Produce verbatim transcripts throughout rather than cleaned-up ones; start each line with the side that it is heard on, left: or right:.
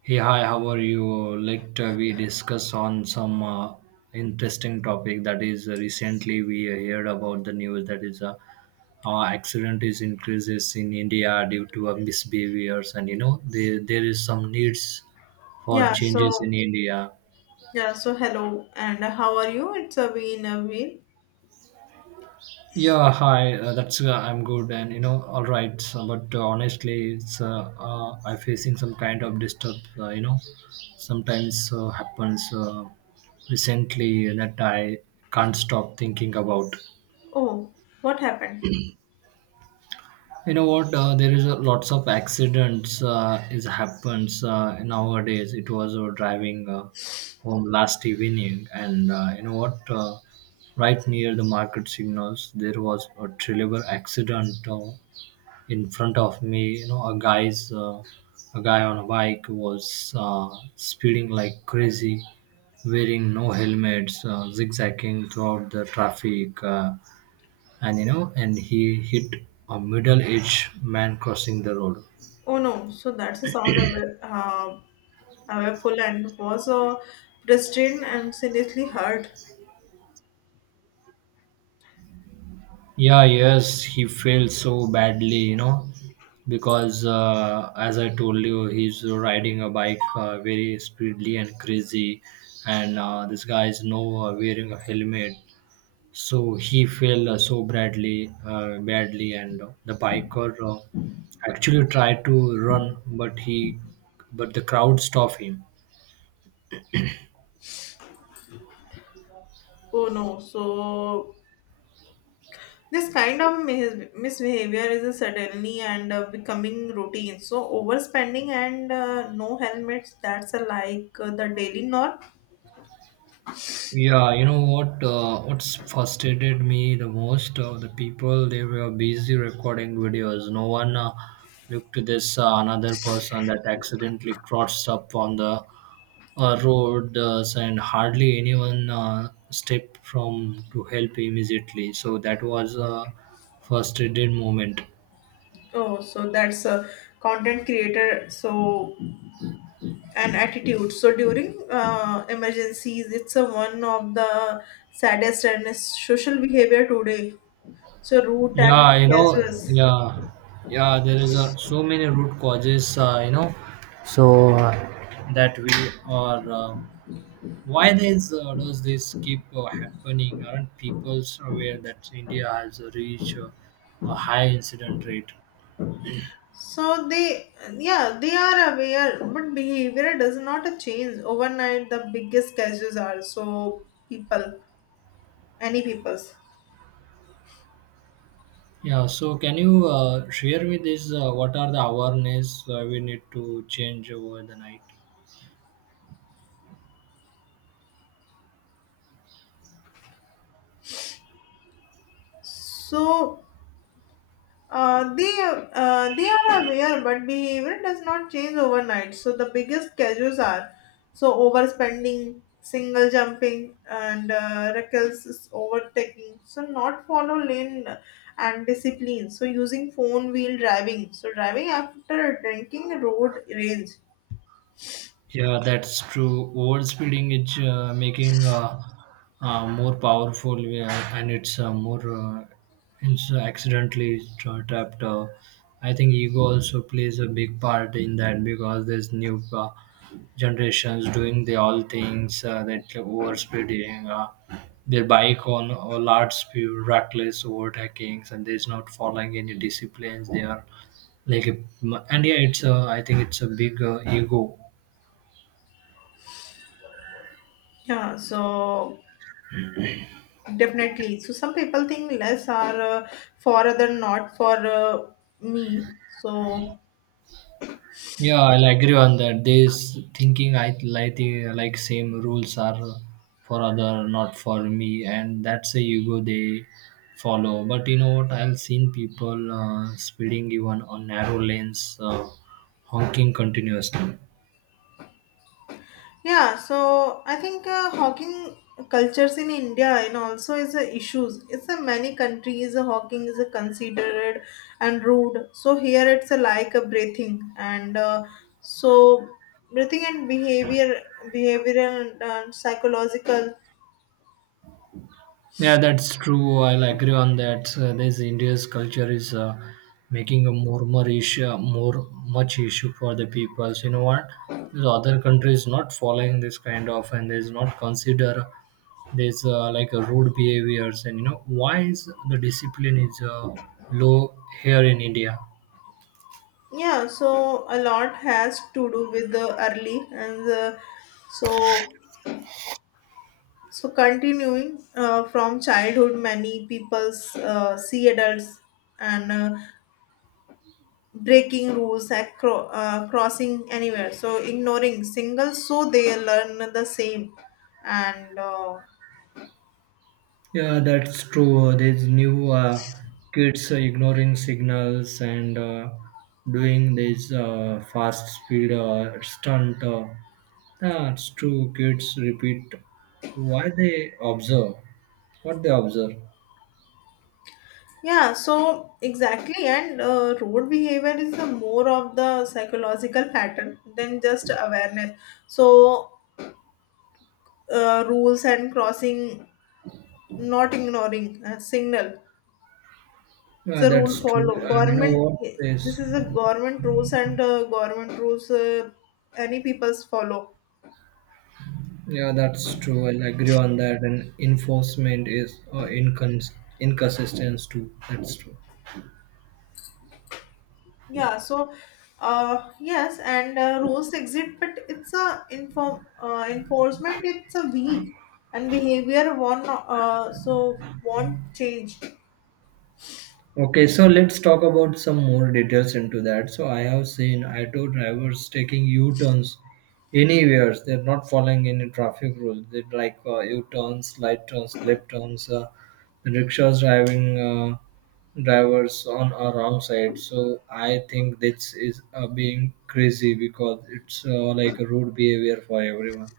right: Hey, hi, how are you? Let uh, we discuss on some uh, interesting topic that is uh, recently we uh, heard about the news that is uh, uh, accident is increases in India due to uh, misbehaviors, and you know there there is some needs for
left: Yeah,
right: changes
left: so
right: in India.
left: yeah, so hello, and how are you? It's a been a week.
right: Yeah, hi. Uh, that's uh, I'm good, and you know, all right. So, but uh, honestly, it's uh, uh, I'm facing some kind of disturb. Uh, you know, sometimes uh, happens uh, recently that I can't stop thinking about.
left: Oh, what happened?
right: You know what? Uh, there is a, lots of accidents uh, is happens uh, nowadays. It was uh, driving uh, home last evening, and uh, you know what? Uh, right near the market signals, there was a terrible accident. Uh, in front of me, you know a guy's uh, a guy on a bike was uh, speeding like crazy, wearing no helmets, uh, zigzagging throughout the traffic, uh, and you know and he hit a middle-aged man crossing the road.
left: Oh no, so that's the sound of it. Uh, our and was uh, restrained and seriously hurt.
right: Yeah, yes, he failed so badly you know Because uh, as I told you, he's riding a bike uh, very speedily and crazy, and uh, this guy is no uh, wearing a helmet. So he fell uh, so badly, uh, badly, and uh, the biker uh, actually tried to run, but he, but the crowd stopped him.
left: Oh no, so this kind of mis- misbehavior is suddenly and uh, becoming routine. So overspending and uh, no helmets, that's uh, like uh, the daily norm.
right: Yeah, you know what? Uh, what's frustrated me the most? Uh, the people, they were busy recording videos. No one uh, looked to this uh, another person that accidentally crossed up on the uh, roads, and hardly anyone uh, stepped from to help immediately. So that was a frustrated moment.
left: Oh, so that's a content creator. So and attitude. So during uh, emergencies, it's a one of the saddest and social behavior today. So rude and
right: Yeah, you know
left: casual.
right: yeah, yeah, there is a, so many root causes uh, you know So uh, that we are uh, why this uh, does this keep uh, happening? Aren't people aware that India has reached uh, a high incident rate?
left: So they, yeah, they are aware, but behavior does not change overnight. The biggest casuals are so people, any peoples.
right: Yeah, so can you uh, share with this uh, what are the awareness uh, we need to change over the night?
left: So Uh, they uh, they are aware, but behavior does not change overnight. So the biggest causes are so overspending, single jumping, and uh, reckless overtaking. So not follow lane and discipline. So using phone while driving. So driving after drinking road rage.
right: Yeah, that's true. Overspeeding is uh, making uh, uh, more powerful, uh, and it's uh, more, uh, it's accidentally tra- trapped. Uh, I think ego also plays a big part in that, because there's new uh, generations doing the all things uh, that overspeeding. Uh, their bike on a large speed, reckless overtakings, and there's not following any disciplines. They are like, a, and yeah, it's a, I think it's a big uh, ego.
left: Yeah. So definitely. So some people think less are uh, for other, not for uh, me. So
right: Yeah, I'll agree on that. This thinking, I like the like same rules are for other, not for me, and that's a ego they follow. But you know what? I've seen people uh, speeding even on narrow lanes, uh, honking continuously.
left: yeah, so I think uh, hawking cultures in India and also is a issues. It's a many countries uh, hawking is a considered and rude. So here it's a like a breathing and uh, so breathing and behavior, behavioral and uh, psychological.
right: Yeah, that's true. I'll agree on that. Uh, this India's culture is uh, making a more more issue, more much issue for the peoples. You know what? The other countries not following this kind of, and there's not consider there's uh, like a rude behaviors, and you know why is the discipline is uh, low here in India?
left: Yeah, so a lot has to do with the early and the, so so continuing uh, from childhood, many people's uh, see adults and. Uh, breaking rules and cro- uh, crossing anywhere, so ignoring singles, so they learn the same and uh,
right: Yeah, that's true. These new uh, kids are ignoring signals and uh, doing this uh, fast speed uh, stunt. Uh, that's true. Kids repeat why they observe, what they observe.
left: yeah, so exactly and uh, road behavior is the more of the psychological pattern than just awareness, so uh, rules and crossing, not ignoring uh, signal. It's
right: Yeah,
left: a rule
right: that's true.
left: follow
right: And you know
left: government.
right: what is?
left: This is a government rules and uh, government rules uh, any people's follow.
right: Yeah, that's true. I'll agree on that. And enforcement is uh, incons- inconsistent too. That's true.
left: Yeah, so uh, yes, and uh, rules exist, but it's a inform uh, enforcement. It's a weak and behavior won't uh, so won't change.
right: Okay, so let's talk about some more details into that. So I have seen auto drivers taking U-turns anywhere. They're not following any traffic rules. They like uh, U-turns, light turns, left turns. Uh, the rickshaws driving uh, drivers on a wrong side. So I think this is uh, being crazy, because it's uh, like a rude behavior for everyone.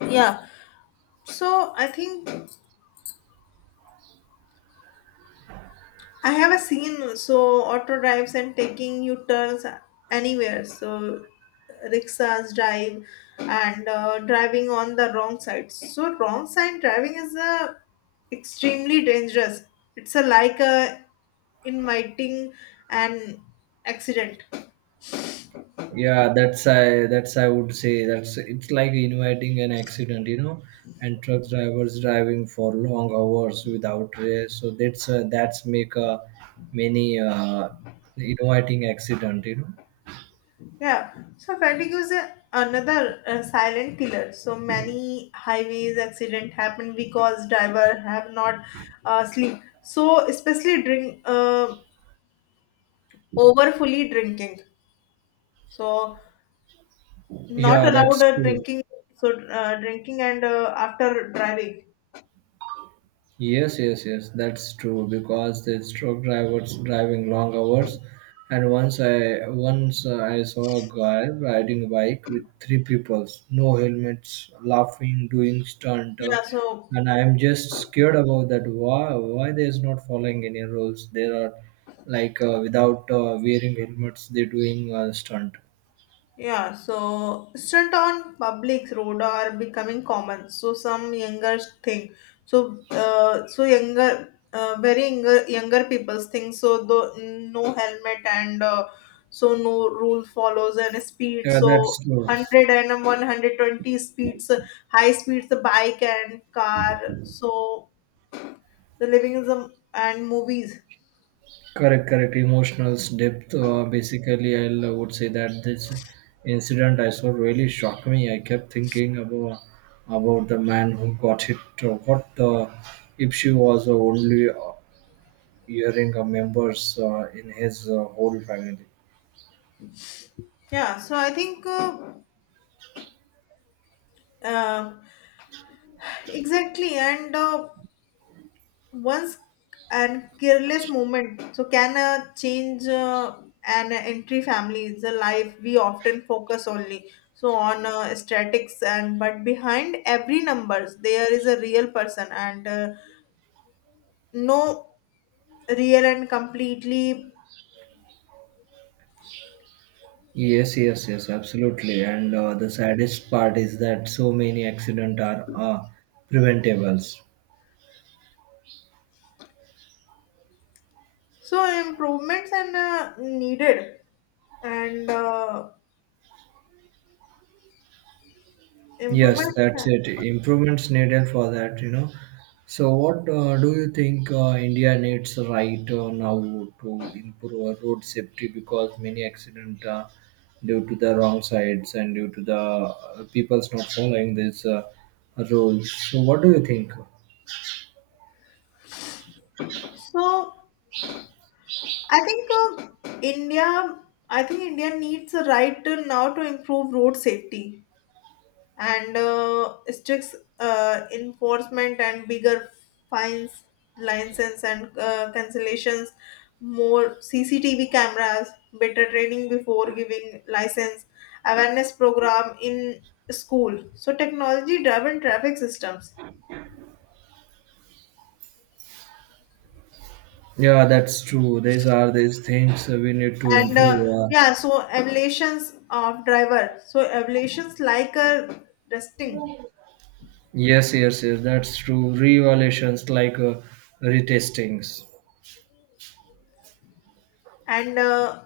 left: Yeah, so I think I have a scene. So auto drives and taking U turns anywhere. So rickshaws drive and uh, driving on the wrong side. So wrong side driving is uh, extremely dangerous. It's a like a inviting an accident.
right: Yeah, that's I that's I would say that's it's like inviting an accident. You know and truck drivers driving for long hours without rest, so that's uh, that's make uh, many uh, inviting accident you know
left: Yeah. So fatigue is a, another uh, silent killer. So many highways accident happen because driver have not uh, sleep. So especially drink uh, overfully drinking. So not
right: Yeah,
left: allowed
right: that's
left: uh,
right: true.
left: drinking. So uh, drinking and uh, after driving.
right: Yes, yes, yes, that's true, because the truck drivers driving long hours. And once I once uh, I saw a guy riding a bike with three people, no helmets, laughing, doing stunt, uh,
left: Yeah. So
right: and I am just scared about that. Why why they is not following any rules? There are like uh, without uh, wearing helmets, they doing uh, stunt.
left: yeah, so stunt on public road are becoming common. So some younger think, so uh, so younger uh, very younger younger people's think, so the no helmet and uh, so no rule follows and speed,
right: Yeah, that's
left: so
right: true.
left: hundred and one hundred twenty and one hundred twenty speeds uh, high speeds the bike and car, so the living is a, and movies.
right: Correct, correct. Emotional depth. Uh, basically, I will would say that this incident I saw really shocked me. I kept thinking about about the man who got hit. uh, What uh, if she was only uh, hearing a members uh, in his uh, whole family?
left: Yeah, so I think uh, uh, exactly and uh, once and careless moment so can uh, change uh, an entry family's life we often focus only so on uh, statics, and but behind every numbers there is a real person and uh, no real and completely,
right: Yes, yes, yes, absolutely. And uh, the saddest part is that so many accidents are uh, preventables.
left: so improvements and uh, needed and uh,
right: Yes, that's
left: improvement.
right: it. Improvements needed for that, you know. So, what uh, do you think uh, India needs right uh, now to improve our road safety? Because many accident uh, due to the wrong sides, and due to the uh, people's not following these uh, rules. So, what do you think?
left: So I think uh, India, I think India needs a right to now to improve road safety and uh, strict uh, enforcement and bigger fines, license and uh, cancellations, more C C T V cameras, better training before giving license, awareness program in school. So technology driven traffic systems
right: Yeah, that's true. These are these things uh, we need to
left: and
right: improve.
left: uh,
right: Uh,
left: yeah, so evaluations of driver. So evaluations like a testing.
right: yes, yes, yes. That's true. Re-evaluations like uh, retestings.
left: And uh,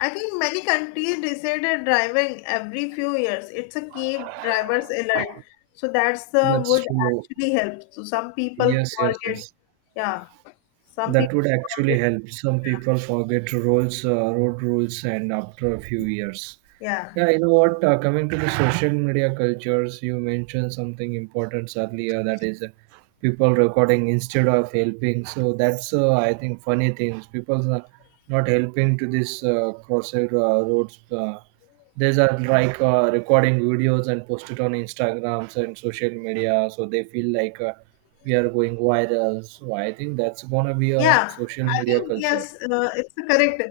left: I think many countries decided driving every few years. It's a keep drivers alert. So that's uh,
right: That's
left: would
right: true.
left: actually help. So some people
right: Yes, yes,
left: forget.
right: yes.
left: Yeah, some
right: That
left: people
right: would actually
left: forget.
right: help. Some people forget roles, uh, road rules, and after a few years.
left: Yeah,
right: Yeah, you know what? Uh, coming to the social media cultures, you mentioned something important earlier. That is, uh, people recording instead of helping. So that's uh, I think funny things. People are not helping to this uh, crossed uh, roads. Uh, these are like uh, recording videos and post it on Instagrams and social media. So they feel like uh, we are going viral. So I think that's gonna be a
left: yeah.
right: social
left: I
right: media
left: think
right: culture.
left: yes, uh, it's a correct.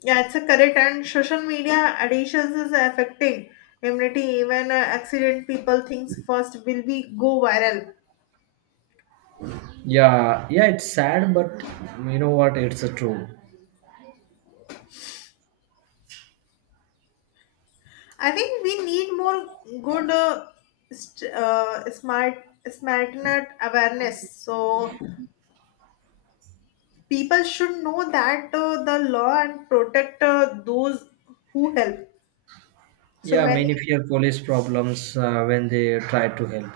left: Yeah, it's a correct. And social media additions is affecting immunity. Even uh, accident people thinks first will be go viral.
right: Yeah, yeah, it's sad, but you know what? It's a true.
left: I think we need more good, uh, st- uh, smart, smartness awareness. So people should know that uh, the law and protect uh, those who help. So
right: Yeah,
left: many,
right: many fear police problems uh, when they try to help.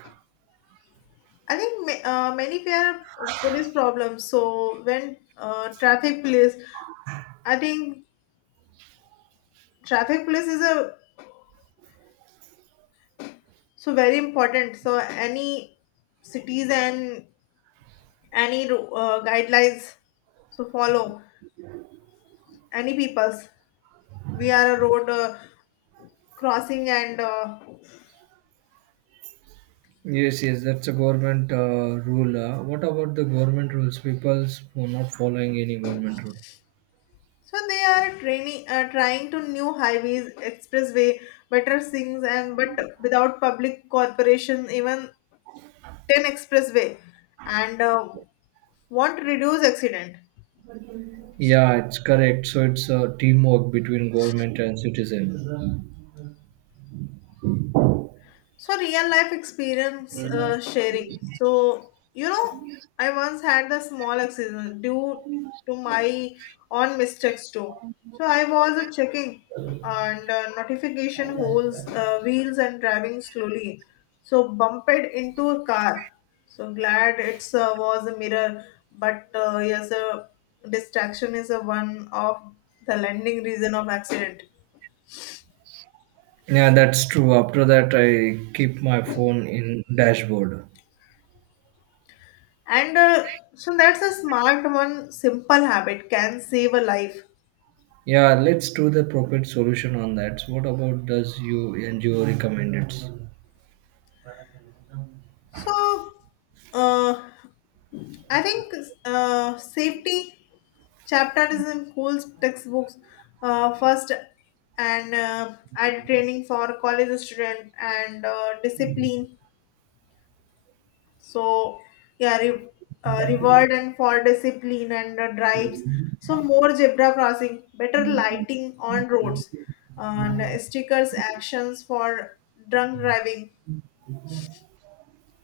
left: I think ma- uh, many fear police problems. So when uh, traffic police, I think traffic police is a so very important. So any cities and any uh, guidelines so follow any peoples. We are a road uh, crossing and uh,
right: Yes, yes, that's a government uh, rule. Uh, what about the government rules? People's for not following any government rule.
left: so they are training uh, trying to new highways expressway better things, and but without public corporation even ten expressway and uh, want to reduce accident.
right: Yeah, it's correct. So it's a teamwork between government and citizen.
left: So real life experience uh, sharing. So you know, I once had a small accident due to my own mistakes too. So I was uh, checking and uh, notification holes, uh, wheels, and driving slowly. So bumped into a car. So glad it's uh, was a mirror, but uh, yes, a distraction is a one of the landing reason of accident.
right: Yeah, that's true. After that, I keep my phone in dashboard.
left: And uh, so that's a smart one, simple habit can save a life.
right: Yeah, let's do the appropriate solution on that. So what about does you N G O recommend it?
left: So uh, I think uh, safety chapter is in cool textbooks uh, first and uh, added training for college student and uh, discipline. So yeah, re- uh, reward and for discipline and uh, drives. So more zebra crossing, better lighting on roads, and stickers actions for drunk driving.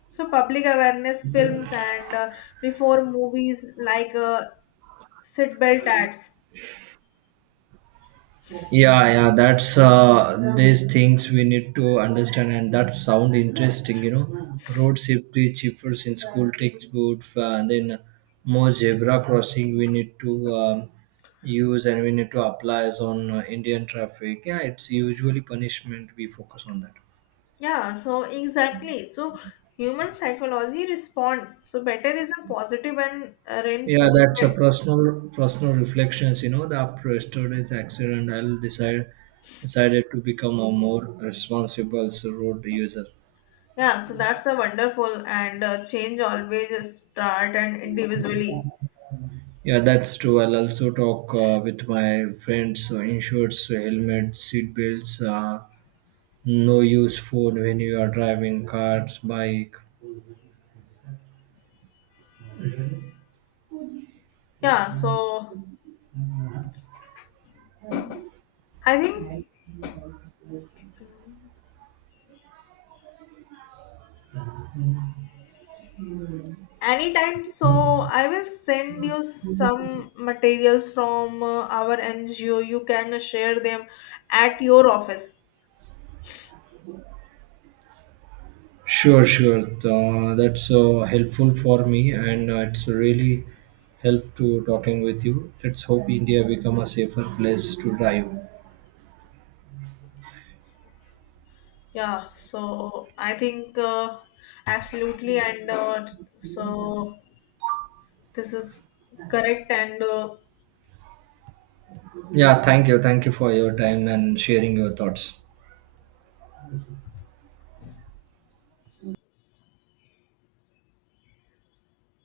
left: So public awareness films and uh, before movies like uh, seatbelt ads.
right: Yeah, yeah, that's uh these things we need to understand. And that sound interesting. You know road safety chippers in school textbook, uh, and then more zebra crossing we need to um, use, and we need to apply as on uh, Indian traffic. Yeah, it's usually punishment we focus on that.
left: Yeah, so exactly. So human psychology respond. So better is a positive and uh,
right: Yeah, that's a
left: reinforcement.
right: personal personal reflections. you know the After yesterday's accident, I'll decide decided to become a more responsible road user.
left: Yeah, so that's a wonderful and uh, change always start and individually.
right: Yeah, that's true. I'll also talk uh, with my friends, uh, insurance, uh, helmet, seat belts, uh, no use phone when you are driving cars, bike.
left: Yeah, so I think anytime. So I will send you some materials from uh, our N G O. You can share them at your office.
right: Sure, sure. Uh, that's uh, helpful for me, and uh, it's really help to talking with you. Let's hope India become a safer place to drive.
left: Yeah, so I think uh, absolutely and uh, so this is correct and uh,
right: Yeah, thank you, thank you for your time and sharing your thoughts.